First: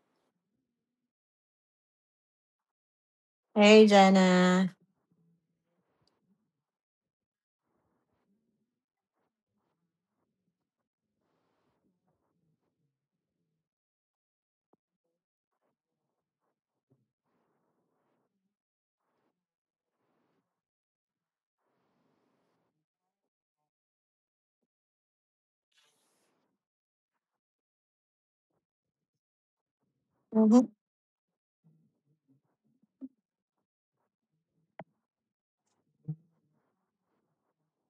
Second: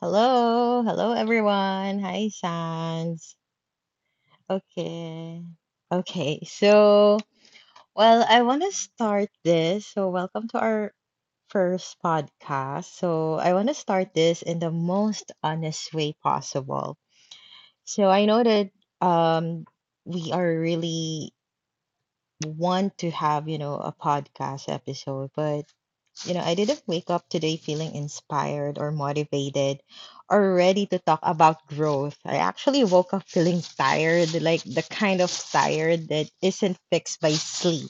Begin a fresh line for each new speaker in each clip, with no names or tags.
Hello, hello everyone. Hi, Sans.
Hey, Jenna.
Okay. Okay, so, I want to start this. Welcome to our first podcast. I want to start this in the most honest way possible. So, I know that um we are really want to have, you know, a podcast episode, but you know, I didn't wake up today feeling inspired or motivated or
Mhm.
ready to talk about growth. I actually woke up feeling tired, like the kind of tired that isn't fixed by sleep.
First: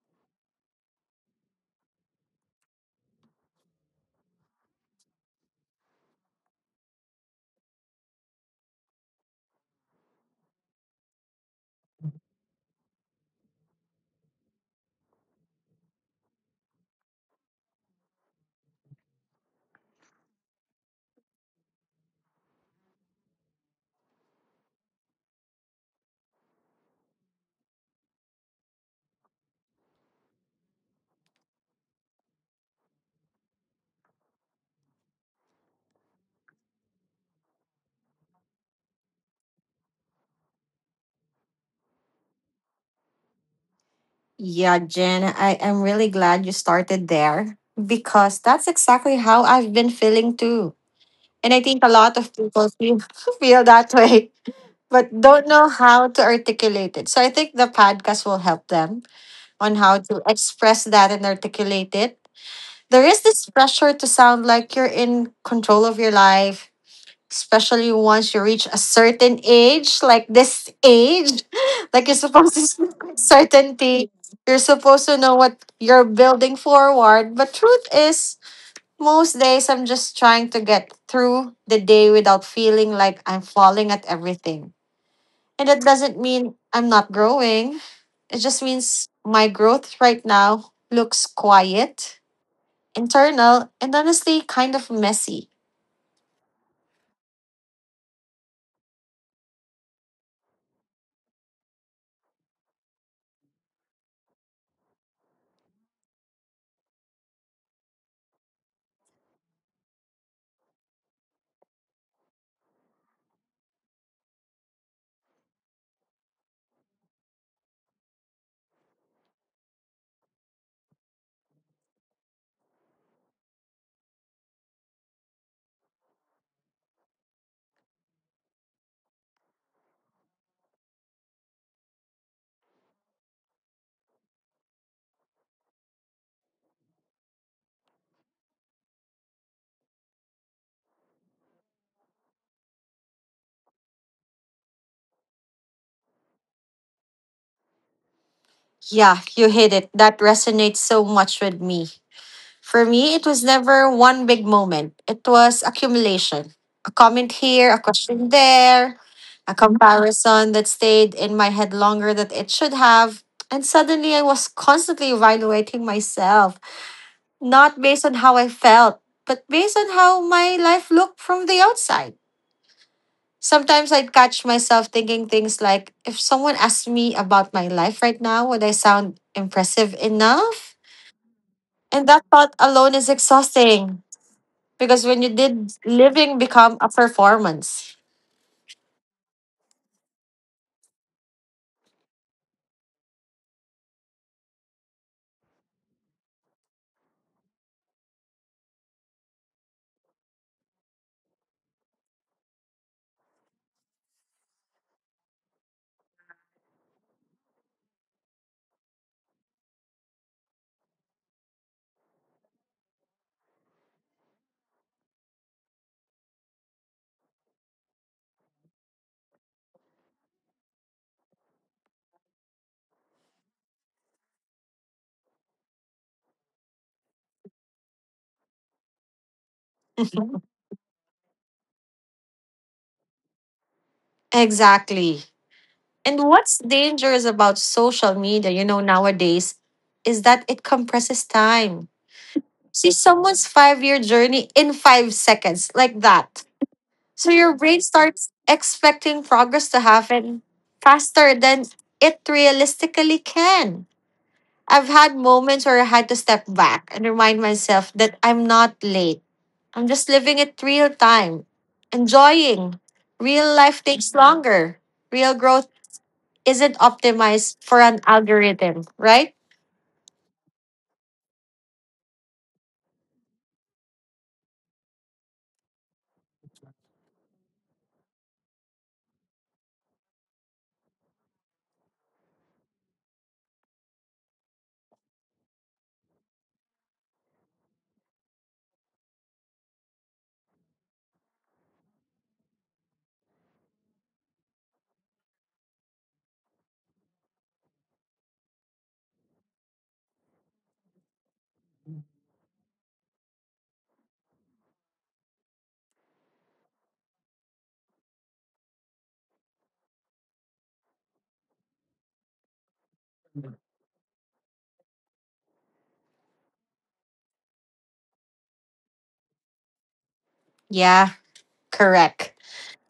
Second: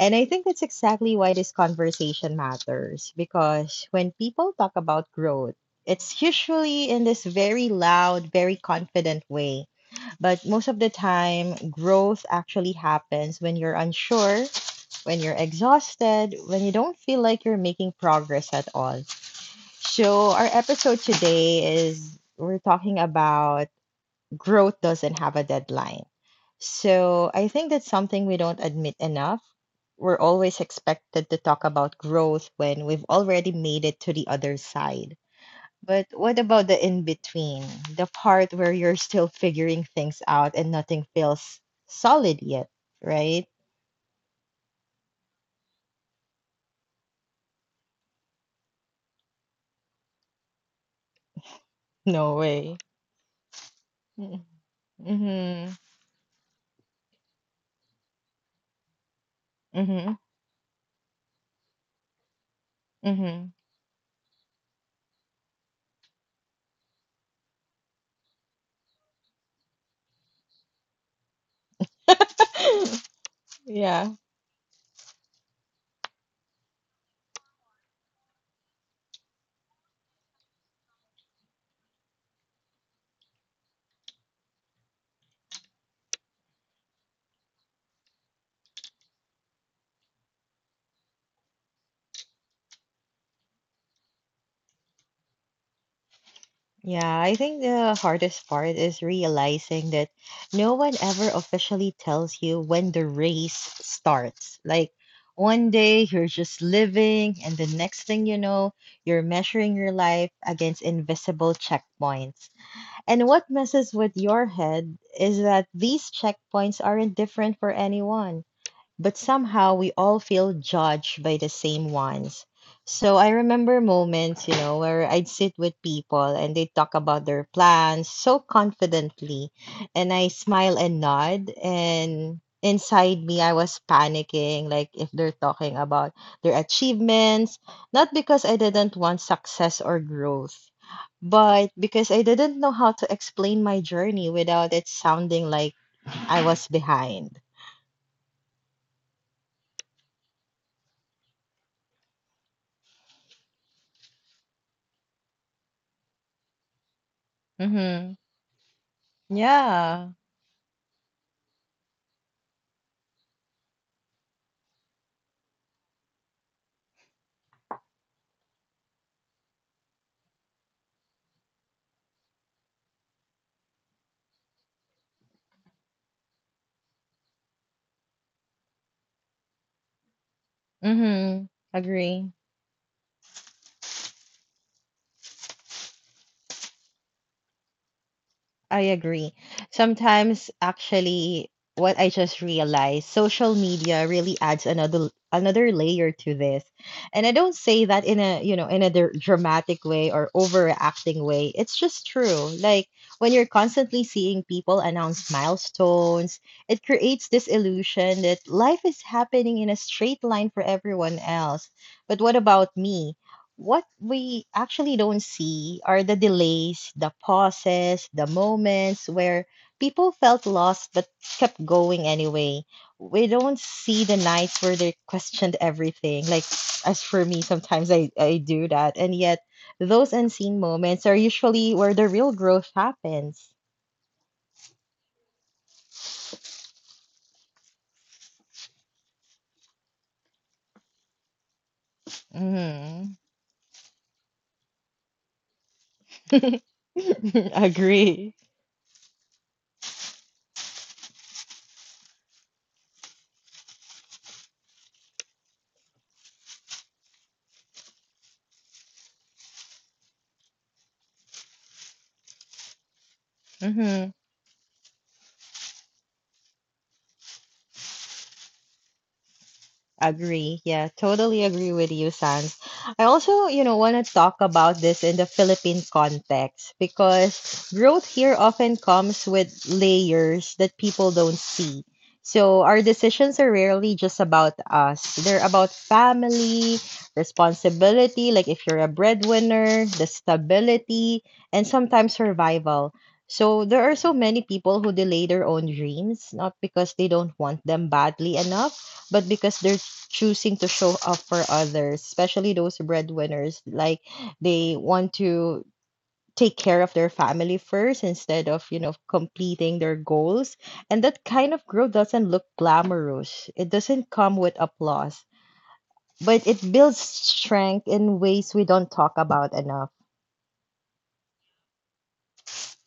And I think that's exactly why this conversation matters because when people talk about growth, it's usually in this very loud, very confident way. But most of the time, growth actually happens when you're unsure, when you're exhausted, when you don't feel like you're making progress at all. So, our episode today is we're talking about growth doesn't have a deadline. So, I think that's something we don't admit enough. We're always expected to talk about growth when we've already made it to the other side. But what about the in between, the part where you're still figuring things out and nothing feels solid yet, right?
Yeah, Jen, I am really glad you started there because that's exactly how I've been feeling too. And I think a lot of
No
people
way.
feel, feel that way,
Mm-hmm.
but don't know
Mm-hmm.
how to articulate it. So I think the podcast will help them on how to express that and articulate it. There is this
Mm-hmm.
pressure to sound like you're in control of your life, especially once you reach a certain age, like this age, like you're supposed to speak with certainty.
Yeah.
You're supposed to know what you're building forward. But truth is, most days I'm just trying to get through the day without feeling like I'm falling at everything. And that doesn't mean I'm not growing. It just means my growth right now looks quiet, internal, and honestly kind of messy.
Yeah, I think the hardest part is realizing that no one ever officially tells you when the race starts. Like one day you're just living, and the next thing you know, you're measuring your life against invisible checkpoints. And what messes with your head is that these checkpoints aren't different for anyone but somehow we all feel judged by the same ones. So I remember moments, you know, where I'd sit with people and they talk about their plans so confidently, and I smile and nod, and inside me I was panicking, like if they're talking about their achievements, not because I didn't want success or growth, but because I didn't know how to explain my journey without it sounding like I was behind.
Yeah, you hit it. That resonates so much with me. For me, it was never one big moment, it was accumulation. A comment here, a
Mm-hmm.
question there, a
Yeah.
comparison that stayed in my head longer than it should have. And suddenly I was constantly evaluating myself, not based on how I felt, but based on how my life looked from the outside. Sometimes I'd catch myself thinking things like, if someone asked me about my life right now, would I sound impressive enough?
Mm-hmm.
And that
Agree.
thought alone is exhausting because when you did living become a performance.
I agree. Sometimes, actually, what I just realized, social media really adds another layer to this. And I don't say that in a, you know, in a dramatic way or overacting way. It's just true. Like when you're constantly seeing people announce milestones, it creates this illusion that life is happening in a straight line for everyone else. But what about me? What we actually don't see are the delays, the pauses, the moments where people felt lost but kept going anyway. We don't see the nights where they questioned everything. Like, as for me, sometimes I do that. And yet, those unseen moments are usually where the real growth happens.
Exactly. And what's dangerous about social media, nowadays is that it compresses time. See
Hmm.
someone's 5-year journey in 5 seconds, like that. So your brain starts
Agree.
expecting progress to happen faster than it realistically can. I've had moments where I had to step back and remind myself that I'm not late. I'm just living it real time, enjoying. Real life takes
Mm-hmm.
longer. Real growth isn't optimized for an algorithm, right?
Agree. Yeah, totally agree with you, Sans. I also, you know, want to talk about this in the Philippine context because growth here often comes with layers that people don't see. So our decisions are rarely just about us. They're about family, responsibility, like if you're a breadwinner, the stability, and sometimes survival. So there are so many people who delay their own dreams, not because they don't want them badly enough, but because their choosing to show up for others, especially those breadwinners. Like they want to take care of their family first instead of, you know, completing their goals. And that kind of growth doesn't look glamorous, it doesn't come with applause, but it builds strength in ways we don't talk about enough.
Yeah, correct.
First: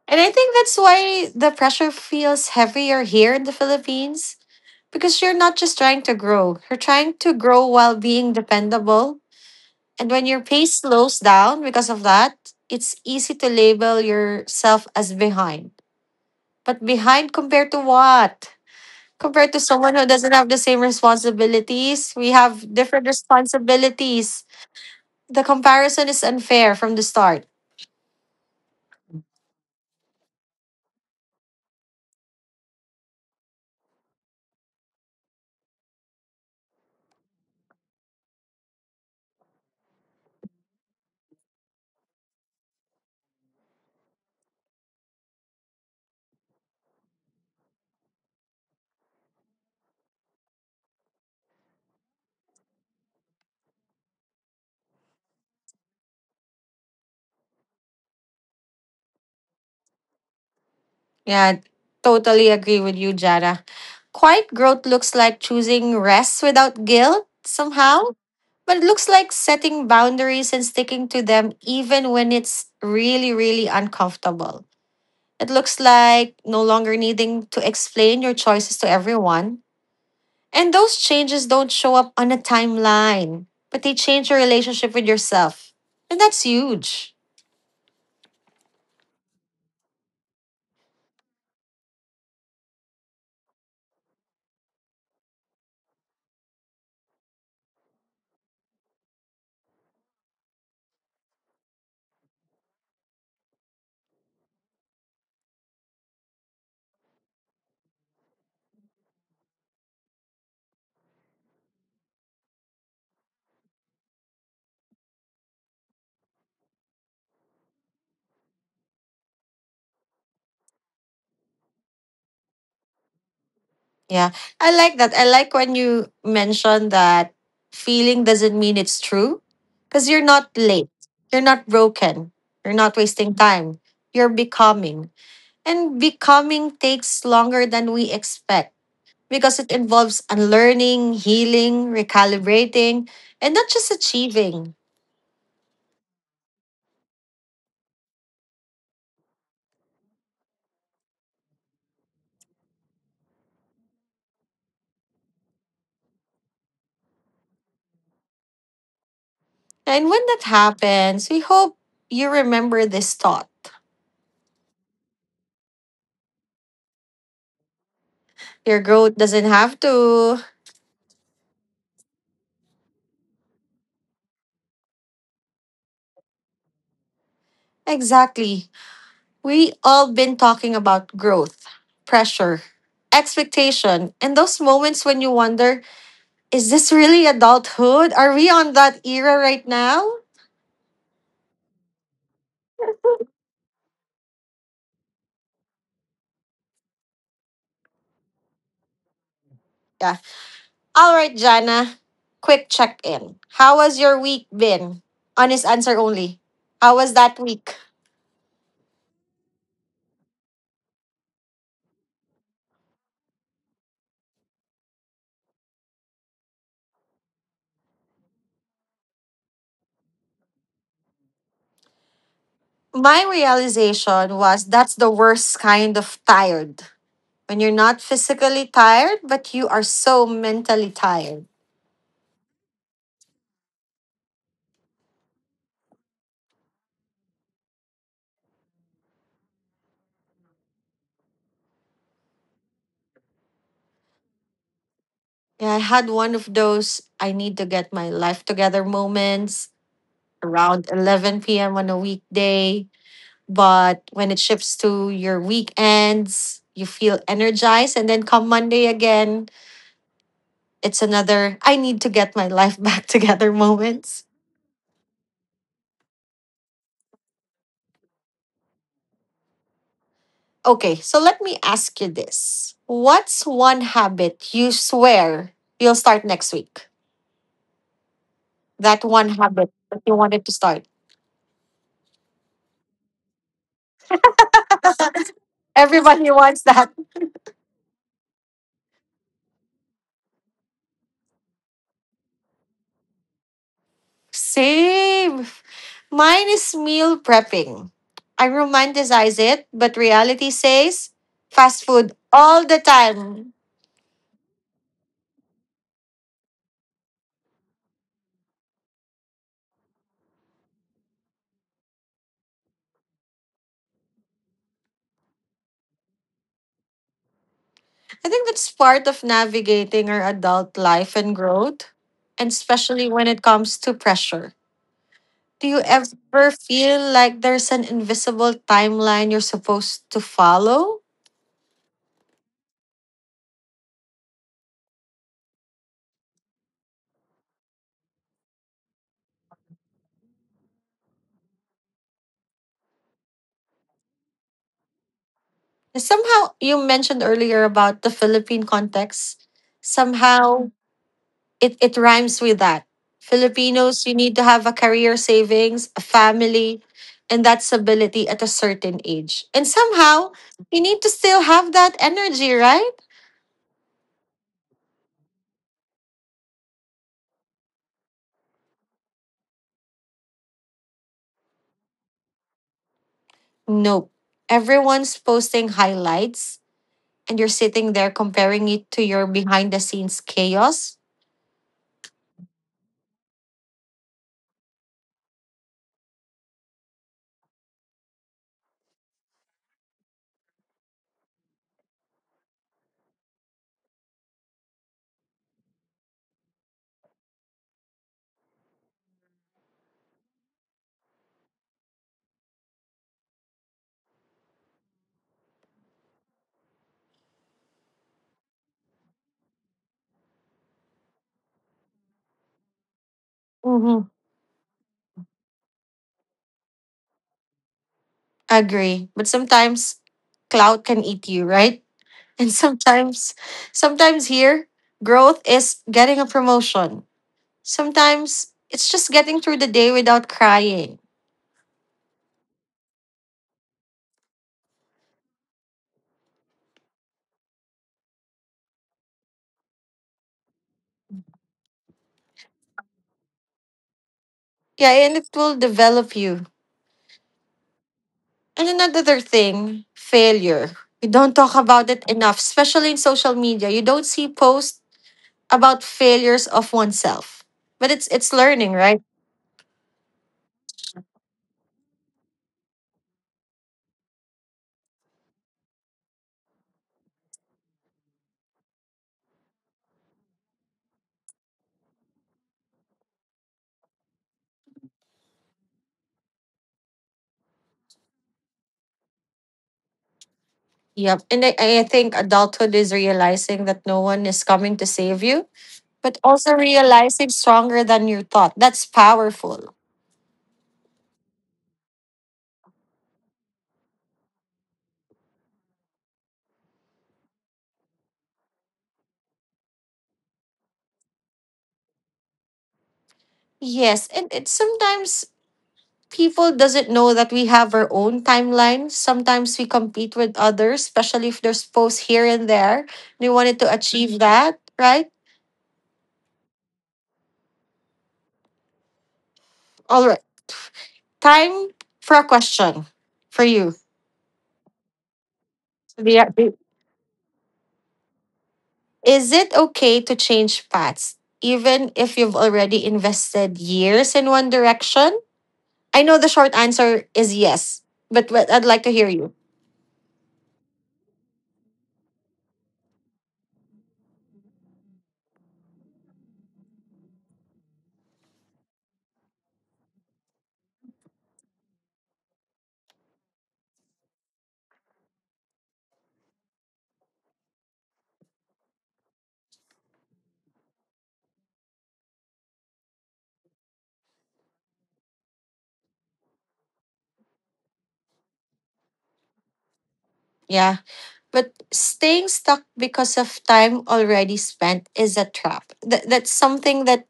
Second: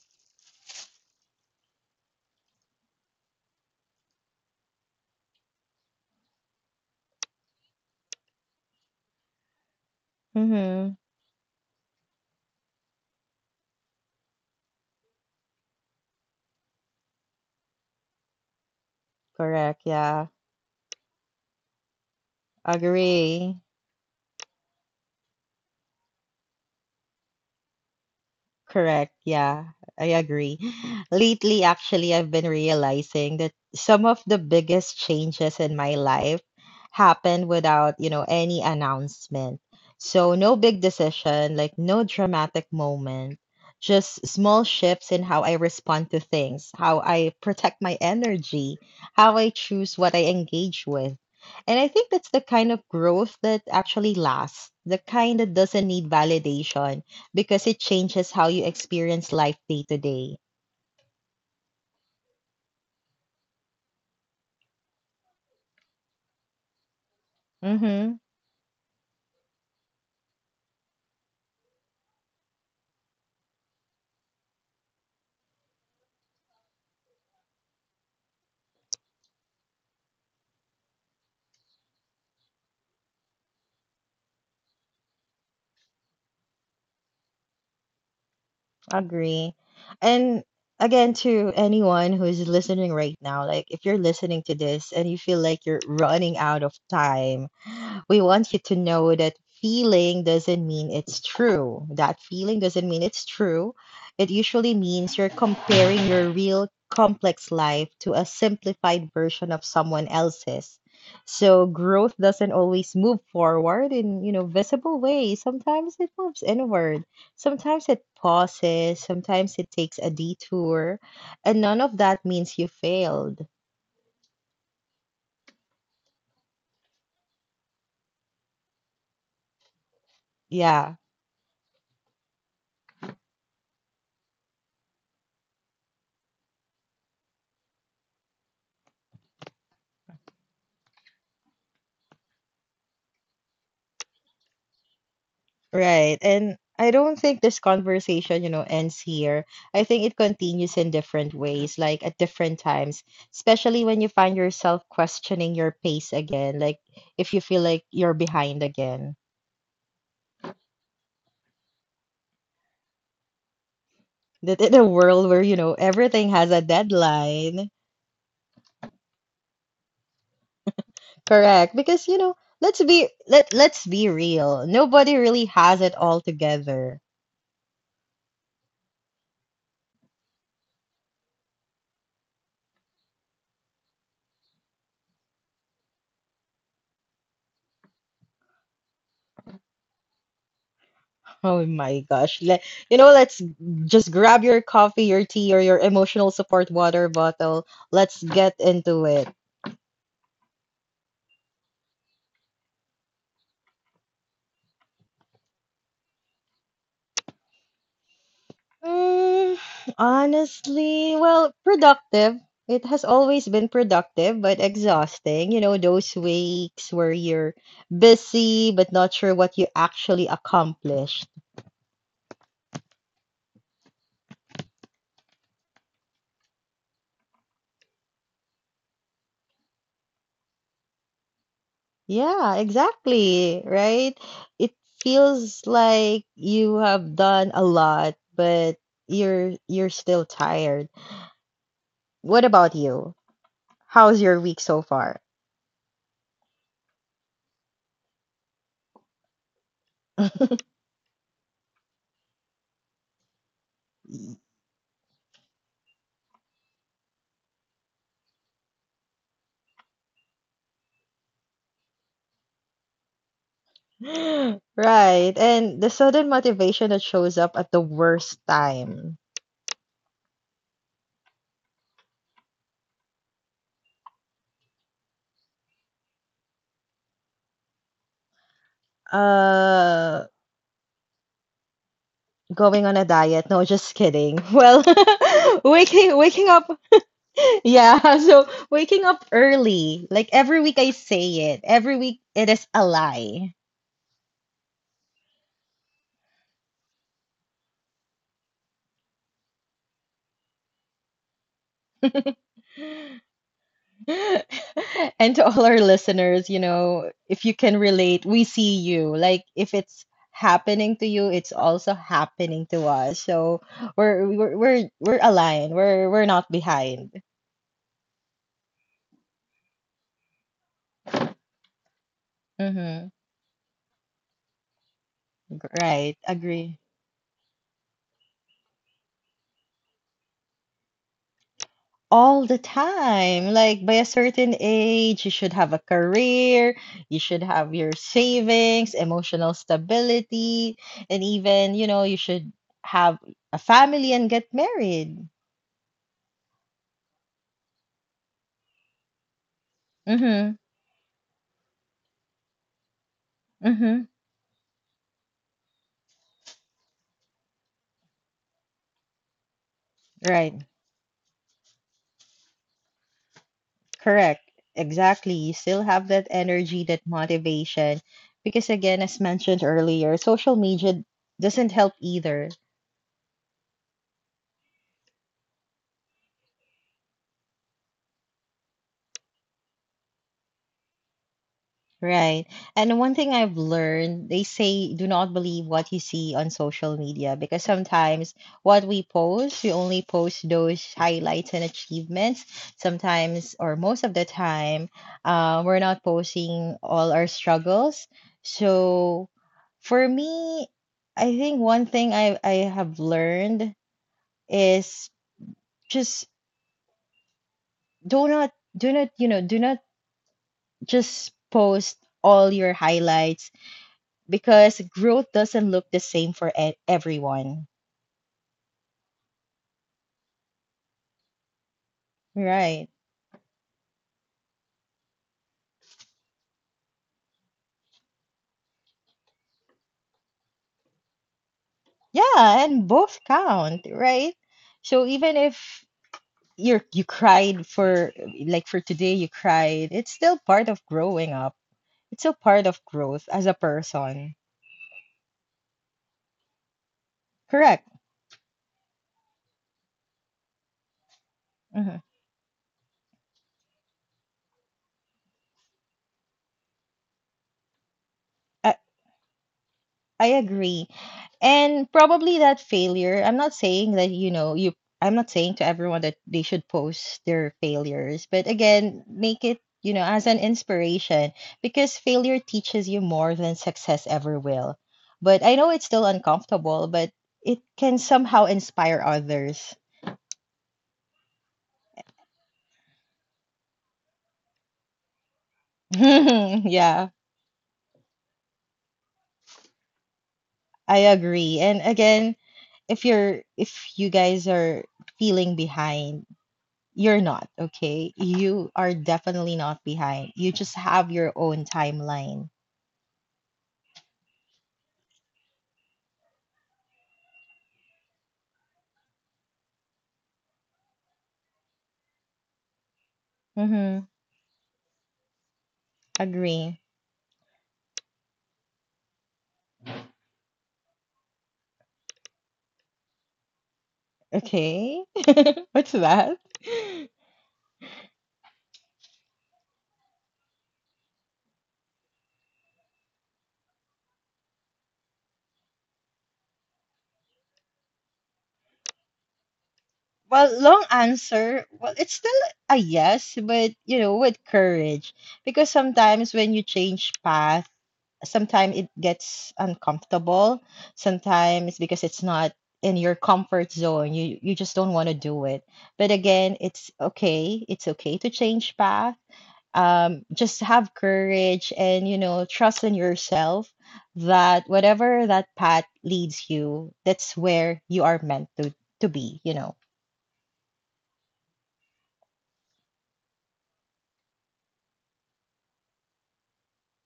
And I think that's why the pressure feels heavier here in the Philippines. Because you're not just trying to grow, you're trying to grow while being dependable. And when your pace
Mm-hmm.
slows down because of that, it's easy to label yourself as behind. But behind compared to what? Compared to
Correct.
someone who
Yeah.
doesn't have the same responsibilities, we have different
Agree.
responsibilities. The comparison is unfair from the start.
Correct. Yeah, I agree. Lately, actually, I've been realizing that some of the biggest changes in my life happened without, you know, any announcement. So, no big decision, like no dramatic moment, just small shifts in how I respond to things, how I protect my energy, how I choose what I engage with. And I think that's the kind of growth that actually lasts, the kind that doesn't need validation because it changes how you experience life day to day.
Yeah, totally agree with you, Jada. Quiet growth looks like choosing rest without guilt somehow.
Mm-hmm.
But it looks like setting boundaries and sticking to them even when it's really, really uncomfortable. It looks like no longer needing to explain your choices to everyone. And those changes don't show up on a timeline, but they change your relationship with yourself. And that's huge.
Agree. And again, to anyone who is listening right now, like if you're listening to this and you feel like you're running out of time, we want you to know that feeling doesn't mean it's true. That feeling doesn't mean it's true. It usually means you're comparing your real complex life to a simplified version of someone else's. So growth doesn't always move forward in, you know, visible ways. Sometimes it moves inward. Sometimes it pauses, sometimes it takes a detour, and none of that means you failed.
Yeah, I like that. I like when you mention that feeling doesn't mean it's true because you're not late,
Yeah.
you're not broken, you're not wasting time, you're becoming. And becoming takes longer than we expect because it involves unlearning, healing, recalibrating, and not just achieving.
Right. And I don't think this conversation, you know, ends here. I think it continues in different ways, like at different times, especially when you find yourself questioning your pace again, like if you feel like you're behind again.
And when that happens, we hope you remember this thought.
That in a world where, you know, everything has a deadline.
Your growth doesn't have to.
Correct. Because, you know, let's be real. Nobody really has it all together.
Exactly. We all been talking about growth, pressure, expectation, and those moments when you wonder, is this really adulthood? Are we on that era right now?
Oh my gosh. Let's just grab your coffee, your tea, or your emotional support water bottle. Let's get into it.
Yeah, all right, Jana. Quick check in. How has your week been? Honest answer only. How was that week?
Mm, honestly, well, productive. It has always been productive, but exhausting. You know, those weeks where you're busy but not sure what you actually accomplished.
My realization was that's the worst kind of tired. When you're not physically tired, but you are so mentally tired.
Yeah, exactly, right? It feels like you have done a lot, but you're still tired. What about you? How's your week so far?
Yeah, I had one of those I need to get my life together moments around 11 p.m. on a weekday. But when it shifts to your weekends, you feel energized. And then come Monday again, it's another I need to get my life back together moments.
Right. And the sudden motivation that shows up at the worst time.
Okay, so let me ask you this. What's one habit you swear you'll start next week? That one habit that you
Uh,
wanted to start.
Going on a diet. No, just kidding. Well, waking
Everybody
waking
wants
up.
that.
Yeah, so waking up early. Like every week I say it. Every week it is a lie.
Same. Mine is meal prepping. I romanticize it, but reality says fast food all the time.
And to all our listeners, you know, if you can relate, we see you. Like if it's happening to you, it's also happening to us. So we're aligned. We're not behind.
I think that's part of navigating our adult life and growth, and especially
Mm-hmm.
when it comes to pressure. Do you
Right.
ever
Agree.
feel like there's an invisible timeline you're supposed to follow?
All the time. Like by a certain age, you should have a career, you should have your savings, emotional stability, and even, you know, you should have a family and get married.
And somehow, you mentioned earlier about the Philippine context.
Mm-hmm.
Somehow, it rhymes with that. Filipinos,
Mm-hmm.
you need to have a career savings, a family, and that stability at a certain age. And somehow,
Right.
you need to still have that energy, right?
Correct. Exactly. You still have that energy, that motivation. Because again, as mentioned earlier, social media doesn't help either.
Nope. Everyone's posting highlights and you're sitting there comparing it to your behind the scenes chaos.
Right. And one thing I've learned, they say do not believe what you see on social media because sometimes what we post, we only post those highlights and achievements. Sometimes, or most of the time, we're not posting all our struggles. So for me, I think one thing I have learned is just do not just post all your highlights
Mm-hmm.
because growth doesn't look the same for everyone.
Agree. But sometimes clout can eat you, right? And
Right.
sometimes, sometimes here, growth is getting a promotion. Sometimes it's just getting through the day without crying.
Yeah, and both count, right? So even if you cried for for today you cried, it's still part of growing up. It's still part of growth as a person.
Yeah, and it will develop you.
Correct.
And another thing, failure. We don't talk about
Hmm.
it enough, especially in social media. You don't see posts about failures of oneself. But it's learning, right?
I agree. And probably that failure, I'm not saying that, you know, you I'm not saying to everyone that they should post their failures, but again, make it, you know, as an inspiration because failure teaches you more than success ever will. But I know it's still uncomfortable, but it can somehow inspire others.
Yep. And I think adulthood is realizing that no one is coming to save you, but also
Yeah,
realizing stronger than you thought. That's powerful.
I agree. And again, if you're if you guys are feeling behind, you're not, okay? You are definitely not behind. You just have your own timeline.
Yes. And it sometimes people doesn't know that we have our own timeline. Sometimes we compete with others, especially if there's posts here and there. We wanted to
Mm-hmm.
achieve that, right?
Agree.
All right. Time for a question for you.
Okay. What's
Do
that?
you, Is it okay to change paths, even if you've already invested years in one direction? I know the short answer is yes, but I'd like to hear you.
Well, long answer. Well, it's still a yes, but you know, with courage. Because sometimes when you change path, sometimes it gets uncomfortable. Sometimes because it's not in your comfort zone, you just don't want to do it. But again, it's okay. It's okay to change path, just have courage, and you know, trust in yourself that whatever that path leads you, that's where you are meant to be, you know.
Yeah. But staying stuck because of time already spent is a trap. That's something that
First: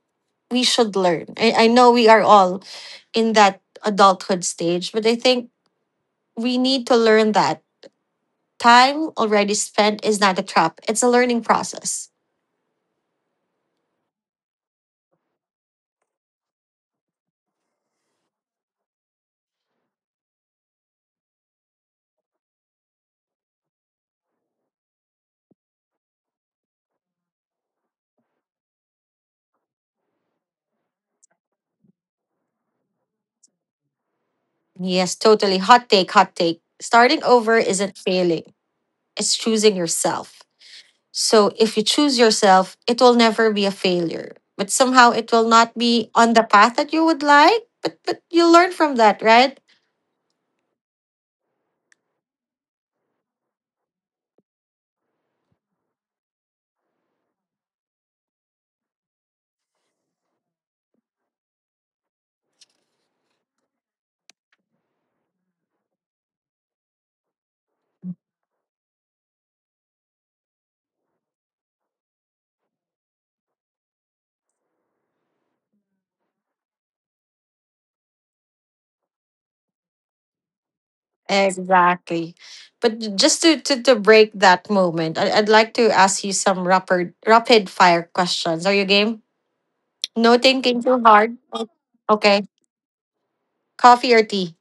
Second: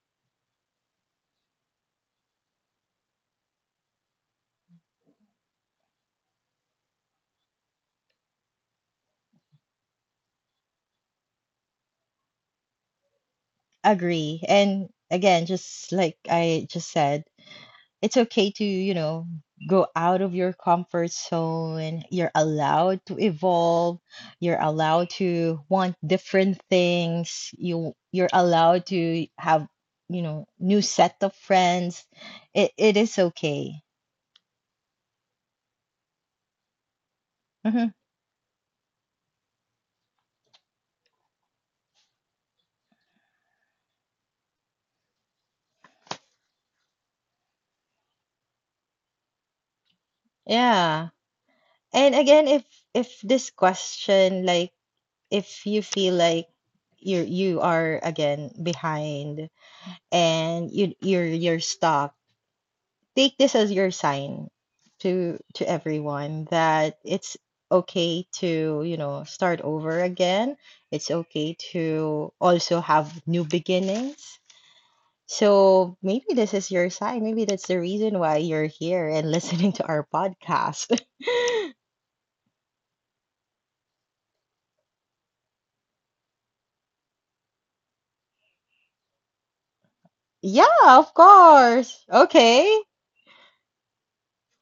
we should learn. I know we are all in that adulthood stage, but I think we need to learn that time already spent is not a trap, it's a learning process.
Agree. And again, just like I just said, it's okay to, you know, go out of your comfort zone. You're allowed to evolve, you're allowed to want different things, you're allowed to have, you know, new set of friends. It is okay.
Yes, totally. Hot take, hot take. Starting over
Mhm.
isn't failing, it's choosing yourself. So if you choose yourself, it will never be a failure. But somehow it will not be on the path that you would like, but you learn from that, right?
Yeah. And again, if this question, like if you feel like you are again behind and you're stuck, take this as your sign to everyone that it's okay to, you know, start over again. It's okay to also have new beginnings. So maybe this is your sign. Maybe that's the reason why you're here and listening to our podcast.
Exactly. But just to, to break that moment, I'd like to ask you some rapid, rapid fire questions. Are you game? No
Yeah,
thinking too
of
hard.
course.
Okay.
Okay.
Coffee or tea?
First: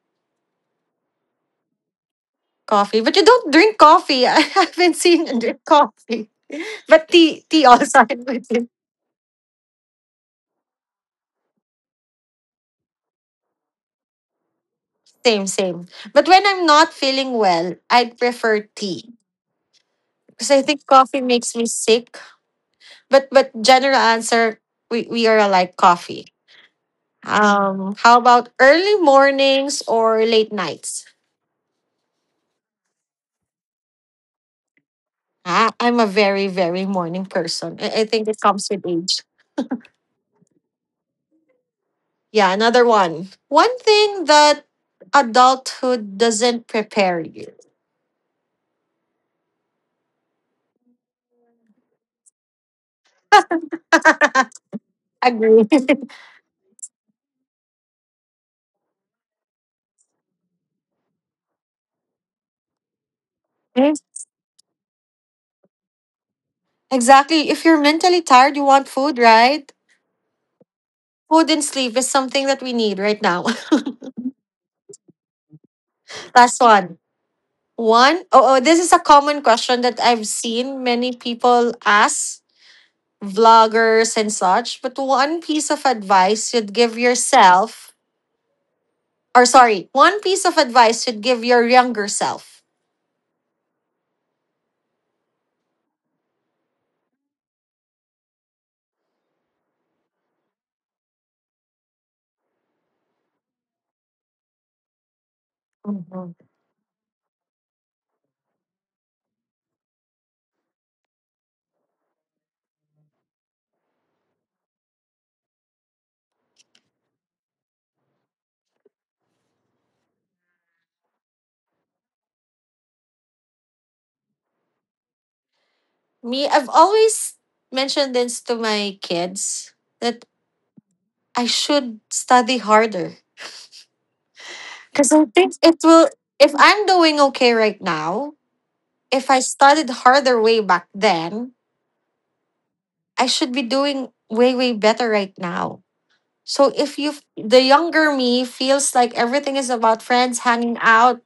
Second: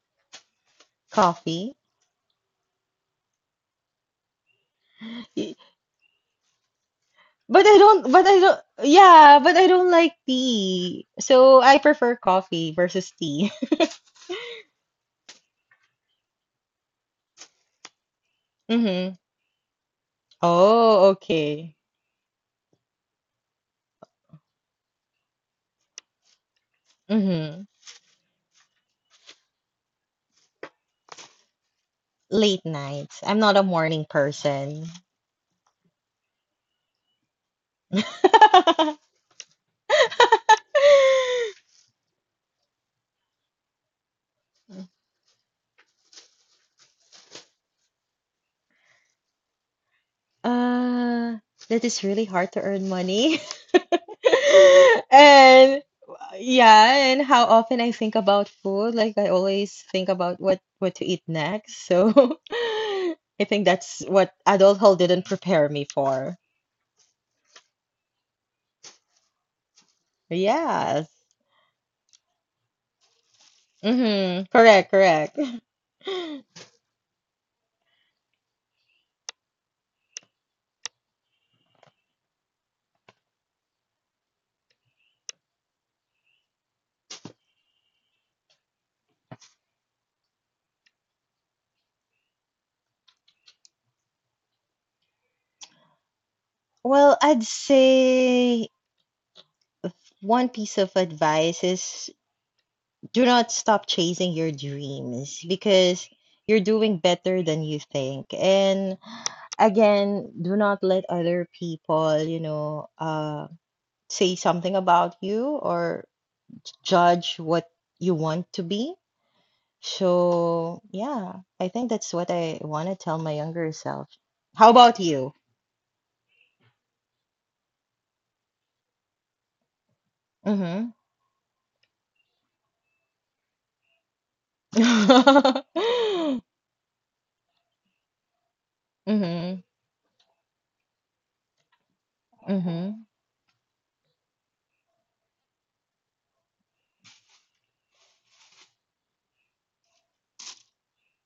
Coffee.
Coffee. But you don't drink coffee. I haven't seen you
Y-
drink coffee. But tea, tea also. I'm with
But I don't like tea. So I prefer coffee versus tea.
same, same. But when I'm not feeling well, I'd prefer tea.
Mm-hmm.
Because I think
Oh,
coffee makes me
okay.
sick. But general answer, we are like coffee.
Mm-hmm.
How about early mornings or late nights?
Late nights. I'm not a morning person.
Ah, I'm a very, very morning person. I think it comes with age. Yeah, another one. One thing that adulthood doesn't prepare you.
Uh, that is really hard to earn money.
Agree.
And yeah, and how often I think about food, like I always think about what to eat next. So I think that's what adulthood didn't prepare me for.
Exactly. If you're mentally tired, you want food, right?
Yes.
Food and sleep is something that we need right now.
Mm-hmm. Correct, correct.
Last one. One. Oh, oh, this is a common question that I've seen many people ask vloggers and such. But one piece of advice you'd give yourself, or sorry, one piece of advice you'd give your younger self.
Well, I'd say one piece of advice is do not stop chasing your dreams because
Mhm.
you're doing better than you think. And again, do not let other people, say something about you or judge what you want to be. So, yeah, I think that's what I want to tell my younger self. How about you?
Me, I've always mentioned this to my kids that
Mm-hmm.
I should study harder. Because I think it will, if I'm doing okay right now, if I
Mm-hmm.
studied harder way back then,
Mm-hmm.
I should be doing way, way better right now. So if you, the younger me feels like everything is about friends hanging out,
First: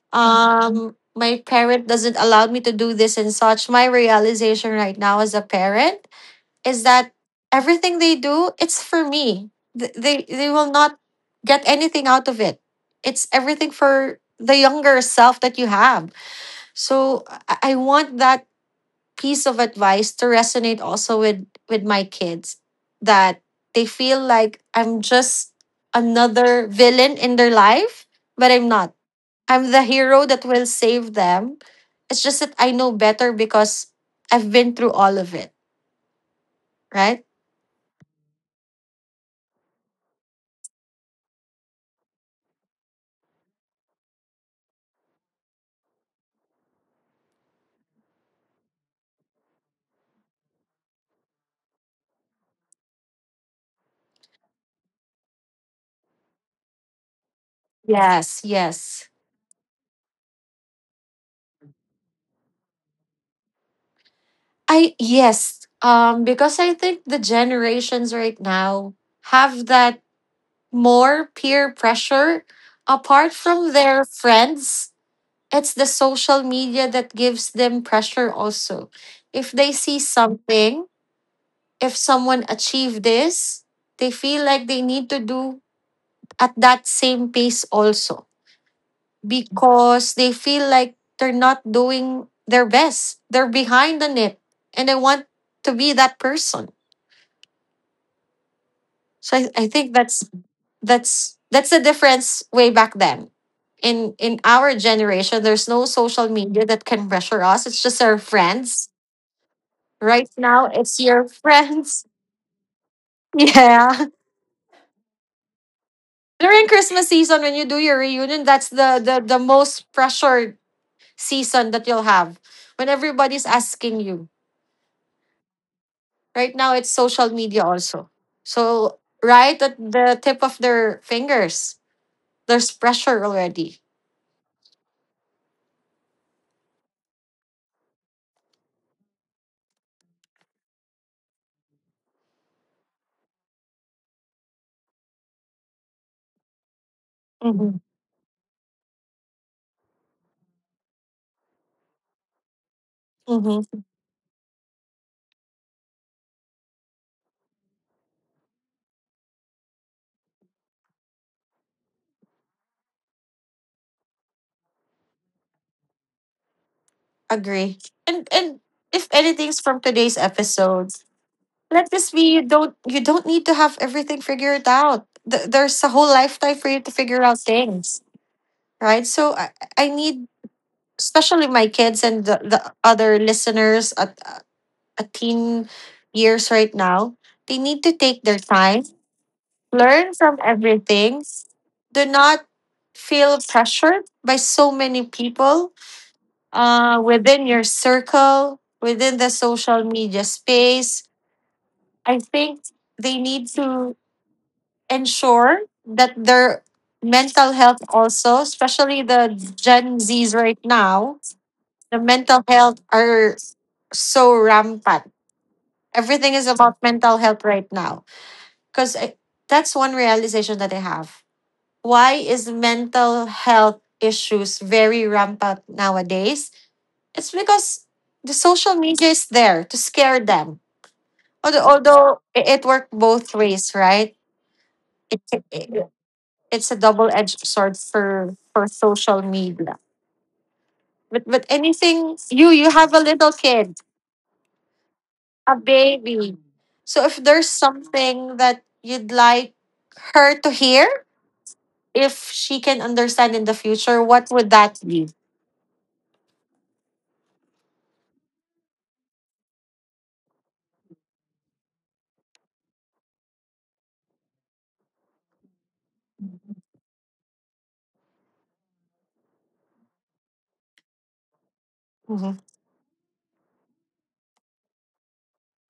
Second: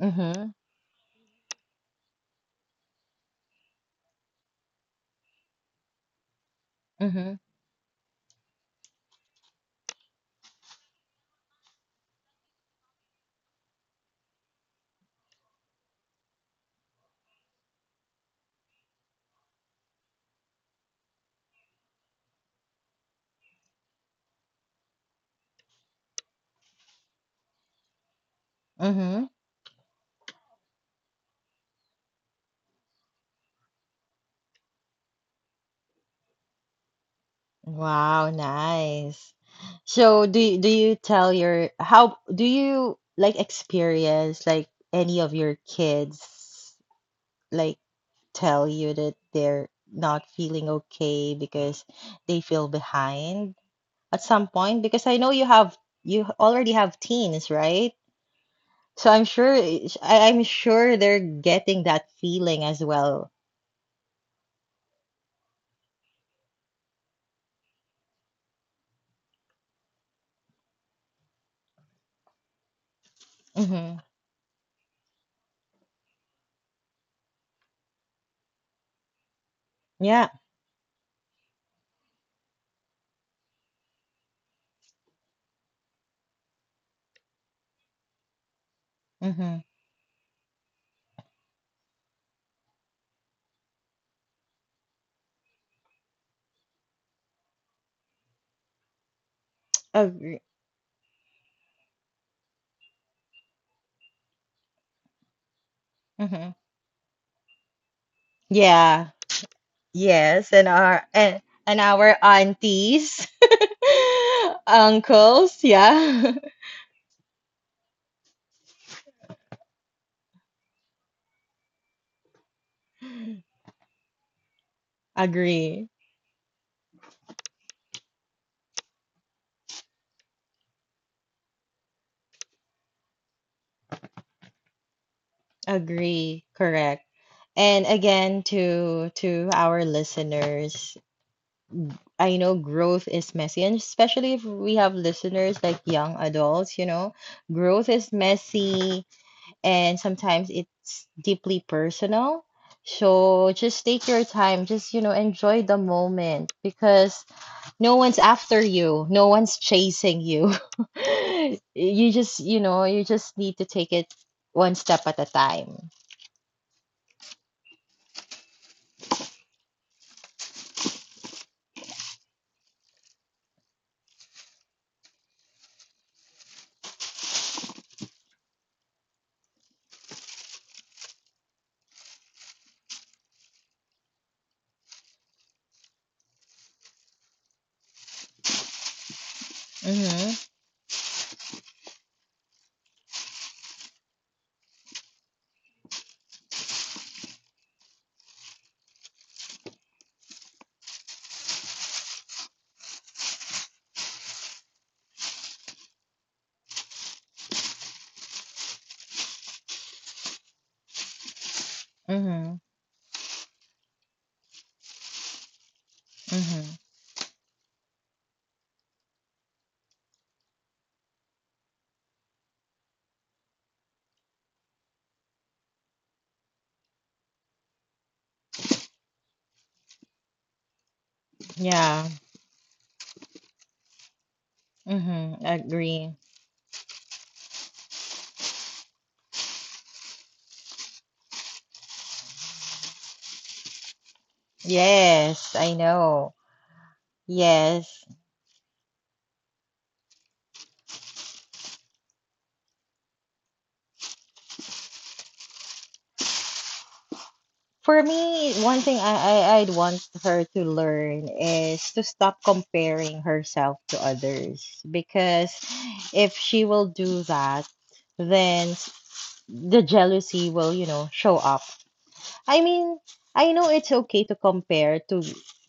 Mm-hmm.
my parent doesn't allow me to do this and such, my realization right now as a parent is that
Mm-hmm.
everything they do it's for me. They will not get anything out of it, it's everything for the younger self that you have. So I want that piece of advice to resonate also with my kids that they feel like I'm just another villain in their life, but I'm not.
Mm-hmm.
I'm the hero that will save them. It's just that I know better because I've been through all of it, right?
Wow, nice. So do you tell your how do you like experience like any of your kids like tell you that they're not feeling okay because they feel behind at some point? Because I know you have you already have teens, right?
Yes, yes.
So I'm sure I'm sure they're getting that feeling as well.
Because I think the generations right now have that more peer pressure apart from
Mm-hmm.
their friends. It's the social media that gives them pressure also. If they see
Yeah.
something, if someone achieved this, they feel like they need to do at that same pace also
Mm-hmm.
because they feel like they're not doing their best. They're behind on it and they want to be that person. So I think that's
Agree.
that's the difference way back then. In our generation, there's no social
Mm-hmm.
media that can pressure us. It's just our friends.
Yeah.
Right
Yes,
now, it's your
and
friends.
our aunties,
Yeah.
uncles, yeah.
During Christmas season, when you do your reunion, that's the most pressured season that you'll have. When everybody's asking you.
Agree.
Right now it's social media also. So right at the tip of their fingers, there's pressure already.
Agree. Correct. And again, to our listeners, I know growth is messy, and especially if we have listeners like young adults, you
Mm-hmm.
know, growth is messy and sometimes it's deeply personal. So just take your time, just you know, enjoy the moment because no one's after you. No one's chasing you. You just, you know, you just need to take it one step at a time.
Agree. And if anything's from today's episode, let this be you don't need to have everything figured out. There's a whole lifetime for you to figure out things, right? So I need especially my kids and the other listeners at teen years right now, they need to take their time, learn from
Mm-hmm.
everything. Do not feel pressured by so many people within your circle, within the social media space. I think they need to ensure that their mental health also, especially the Gen Zs right now, the mental
Mm-hmm.
health are so rampant. Everything is
Mm-hmm.
about mental health right now. Because that's one realization that I have. Why is mental health issues very rampant nowadays? It's because the social media is there to scare them. Although,
Yeah.
although it worked both ways, right? It,
Mm-hmm.
Yeah.
Agree.
It's a double-edged sword for social media. But anything you have a little kid, a
Yes, I
baby.
know.
So if there's
Yes.
something that you'd like her to hear, if she can understand in the future, what would that be?
For me, one thing I'd want her to learn is to stop comparing herself to others because if she will do that, then s- the jealousy will, you know, show up.
Mm-hmm.
I mean, I know it's okay to compare to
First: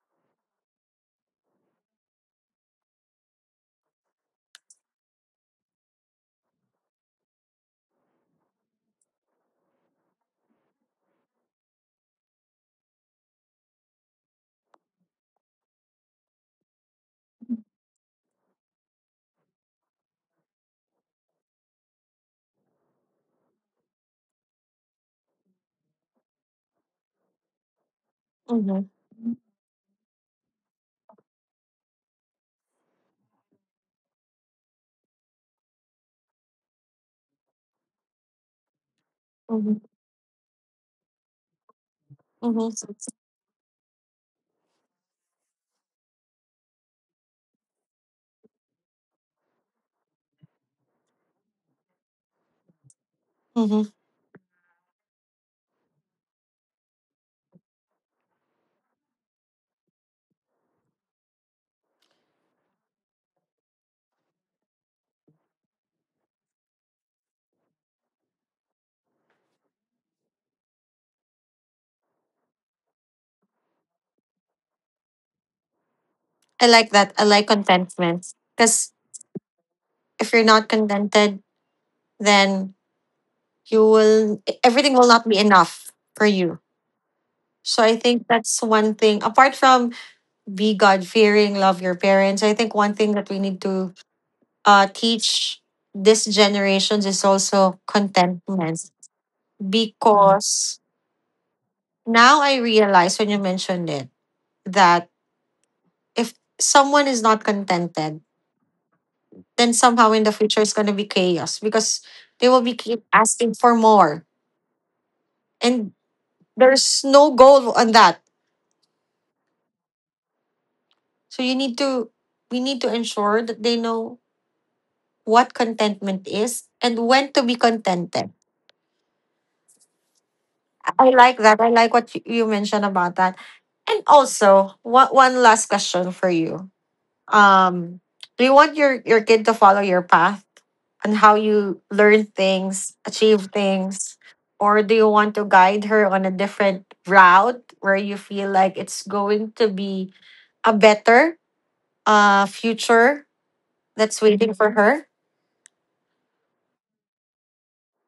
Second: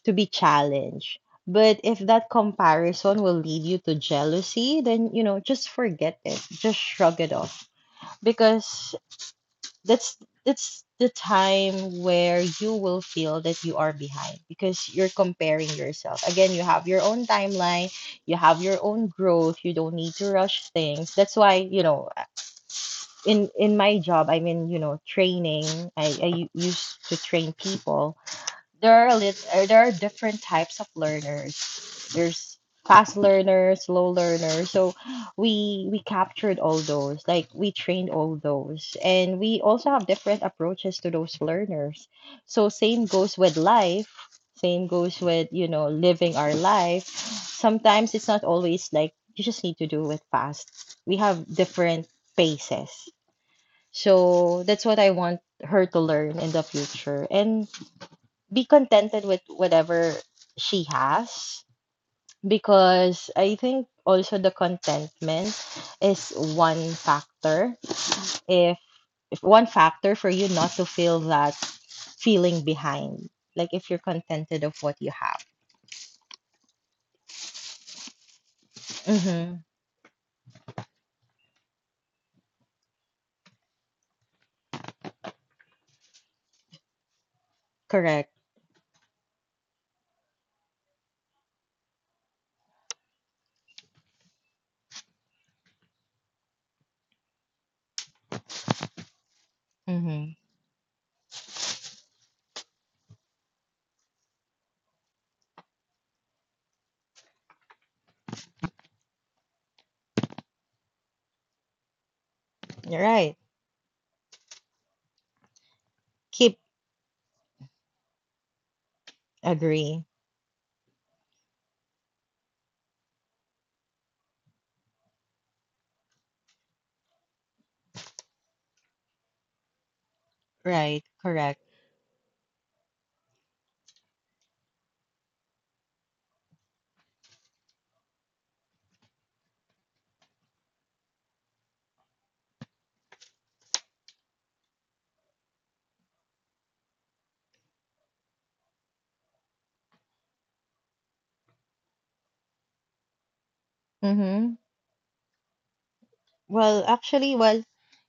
be challenged, but if that comparison will lead you to jealousy, then you know, just forget it. Just shrug it off because that's that's the time where you will feel that you are behind because you're comparing yourself. Again, you have your own timeline, you have your own growth, you don't need to rush things. That's why, you know, in my job, I mean, you know, training. Used to train people,
Mm-hmm.
there are lit there are different types of learners. There's fast learners, slow learners. So we captured all those, like we trained all those, and we
Mm-hmm.
also have different approaches to those learners. So
Mm-hmm.
same goes with life. Same goes with, you know, living our life. Sometimes it's not always like you just need to do it fast. We have different paces. So that's what I want her to learn in the future. And be contented with whatever she has because I think also the contentment is one factor if if one factor for you not to feel that feeling behind, like if you're contented of what you have.
I like that. I like contentment because
Mm-hmm.
if you're not contented, then you will everything will not be enough for you. So I think
Correct.
that's one thing. Apart from be God fearing, love your parents. I think one thing that we need to teach this generations is also contentment
Mm-hmm.
because now I realize when you mentioned it that if someone is not contented, then somehow in the future it's going to be chaos because they will be
You're
keep
right.
asking for more and
Keep.
there's no goal on that.
Agree.
So you need to we need to ensure that they know what contentment is and when to be contented.
Right.
I like
Correct.
that. I like what you mentioned about that. And also, one last question for you. Um, do you want your kid to follow your path on how you learn things, achieve things, or do you want to guide her on a different route where you feel like it's going to be a better future that's
Mm-hmm.
waiting for her?
Well, actually, well,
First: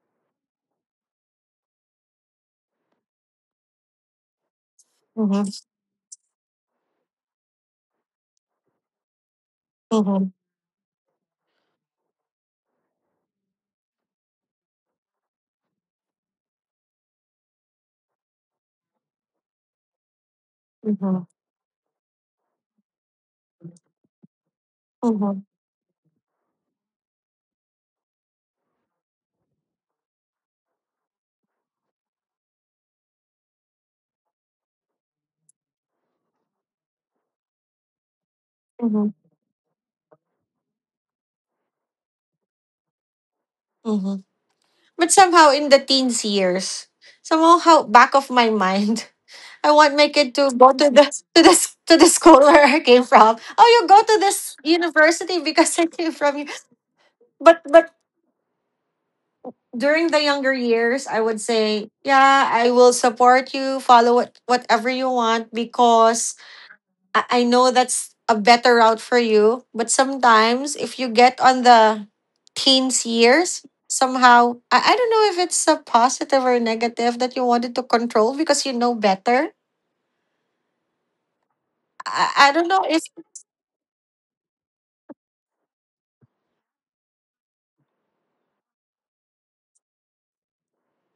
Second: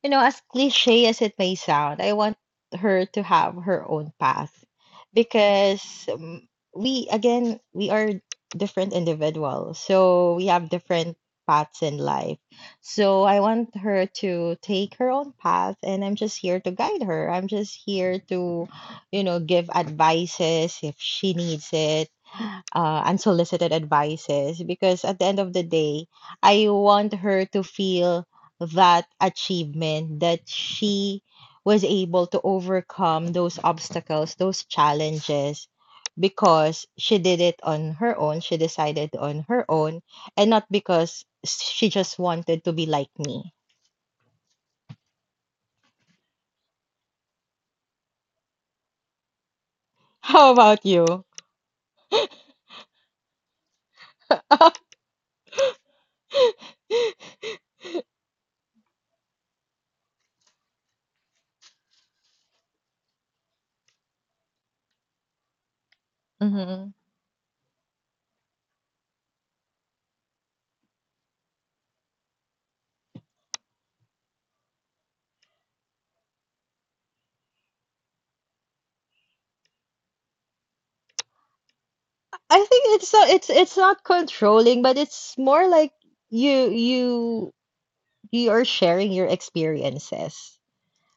you know, as cliche as it may sound, I want her to have her own path
Mm-hmm.
because we, again, we are different individuals.
Mm-hmm.
So we have different paths in life. So I want her to take her own path, and I'm just here to guide her. I'm just here to, you know, give advices if
Mm-hmm.
she needs it, unsolicited advices because at the end
Mm-hmm.
of the day, I want her to feel that achievement that she was able to overcome those obstacles, those challenges, because she did it on her own. She
Mm-hmm.
decided on her own, and not because she just wanted to be like me.
Mm-hmm. But somehow in the teens years, somehow back of my mind, I want my kid
How
to go
about you?
to the school where I came from. Oh, you go to this university because I came from you. But during the younger years, I would say, yeah, I will support you. Follow whatever you want because
Hmm.
I know that's a better route for you, but sometimes if you get on the teens years, somehow, I don't know if it's a positive or negative that you wanted to control because you know better. I
I
don't
think
know if
it's it's not controlling, but it's more like you you are sharing your experiences.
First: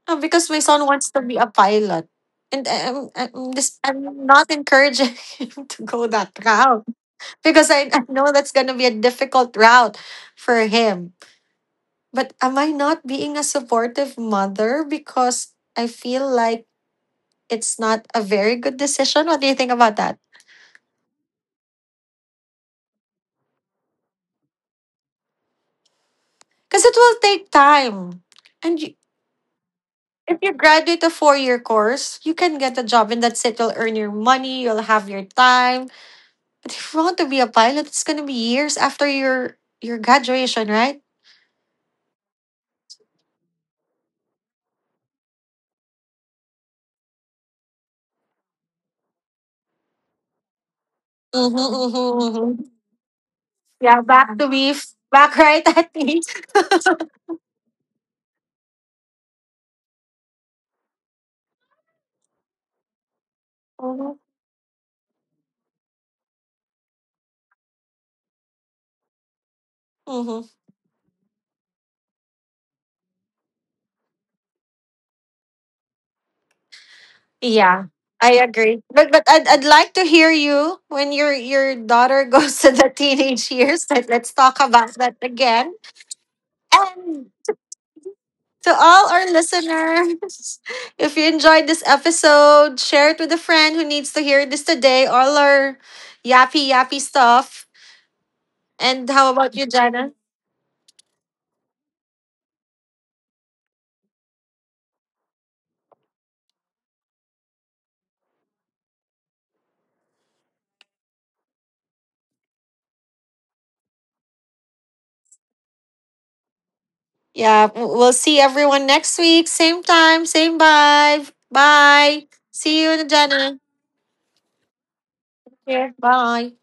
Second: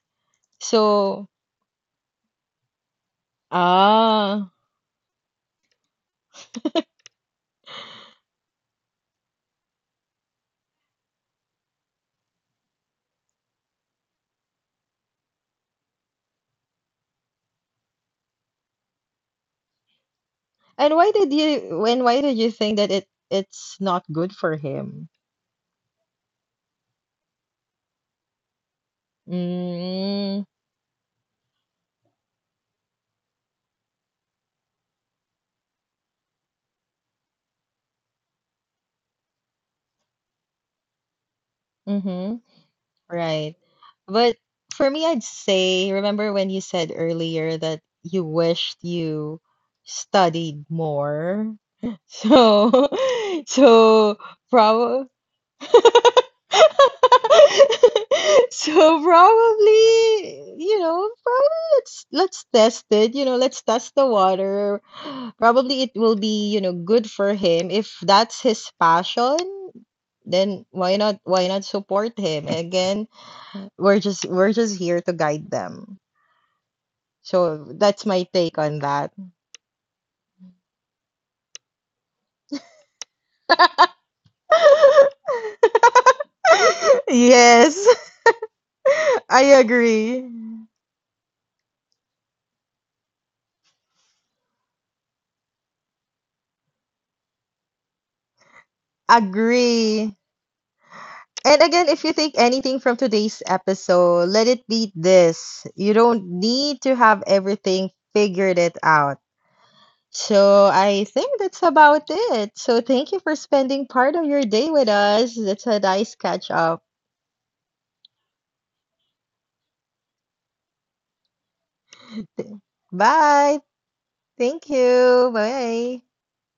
because my son wants to
So,
be a pilot. And I'm
ah,
not encouraging him to go that route because I know that's going to be a difficult route for him. But am I not being a supportive mother because I feel like it's not a very good decision. What do you think about that?
and why did you when why did you think that it's not good for him?
Because it will take time. And you, if
Mm,
you graduate a 4-year course, you can get a job, and that's it. You'll earn your money, you'll have your time. But if you want to be a pilot, it's going to be years after your graduation, right?
mm-hmm, right. But for me, I'd say, remember when you said earlier that you wished you studied more?
Mm-hmm, mm-hmm, mm-hmm.
So,
Yeah,
so
back to beef.
probably
Back right at me.
so probably, you know, probably let's test it. You know, let's test the
mm-hmm,
water. Probably it will be, you know, good for him. If that's his passion, then why not support him? Again, we're just here to guide them. So
Yeah,
that's my
I
take on
agree. But
that.
but I'd like to hear you when your daughter goes to the teenage years. Let's talk about that again. And
Yes,
to all our
I agree.
listeners, if you enjoyed this episode, share it with a friend who needs to hear this today. All our yappy yappy stuff. And how about you, Jana?
Agree. And again, if you take anything from today's episode, let it be this. You don't need to have everything figured it out. So I think that's about it. So thank you for spending part of your day with us. That's a nice catch up.
Yeah, we'll see everyone next week. Same time, same vibe. Bye. See you, Jana.
Bye. Thank you.
Yeah.
Bye.
Bye.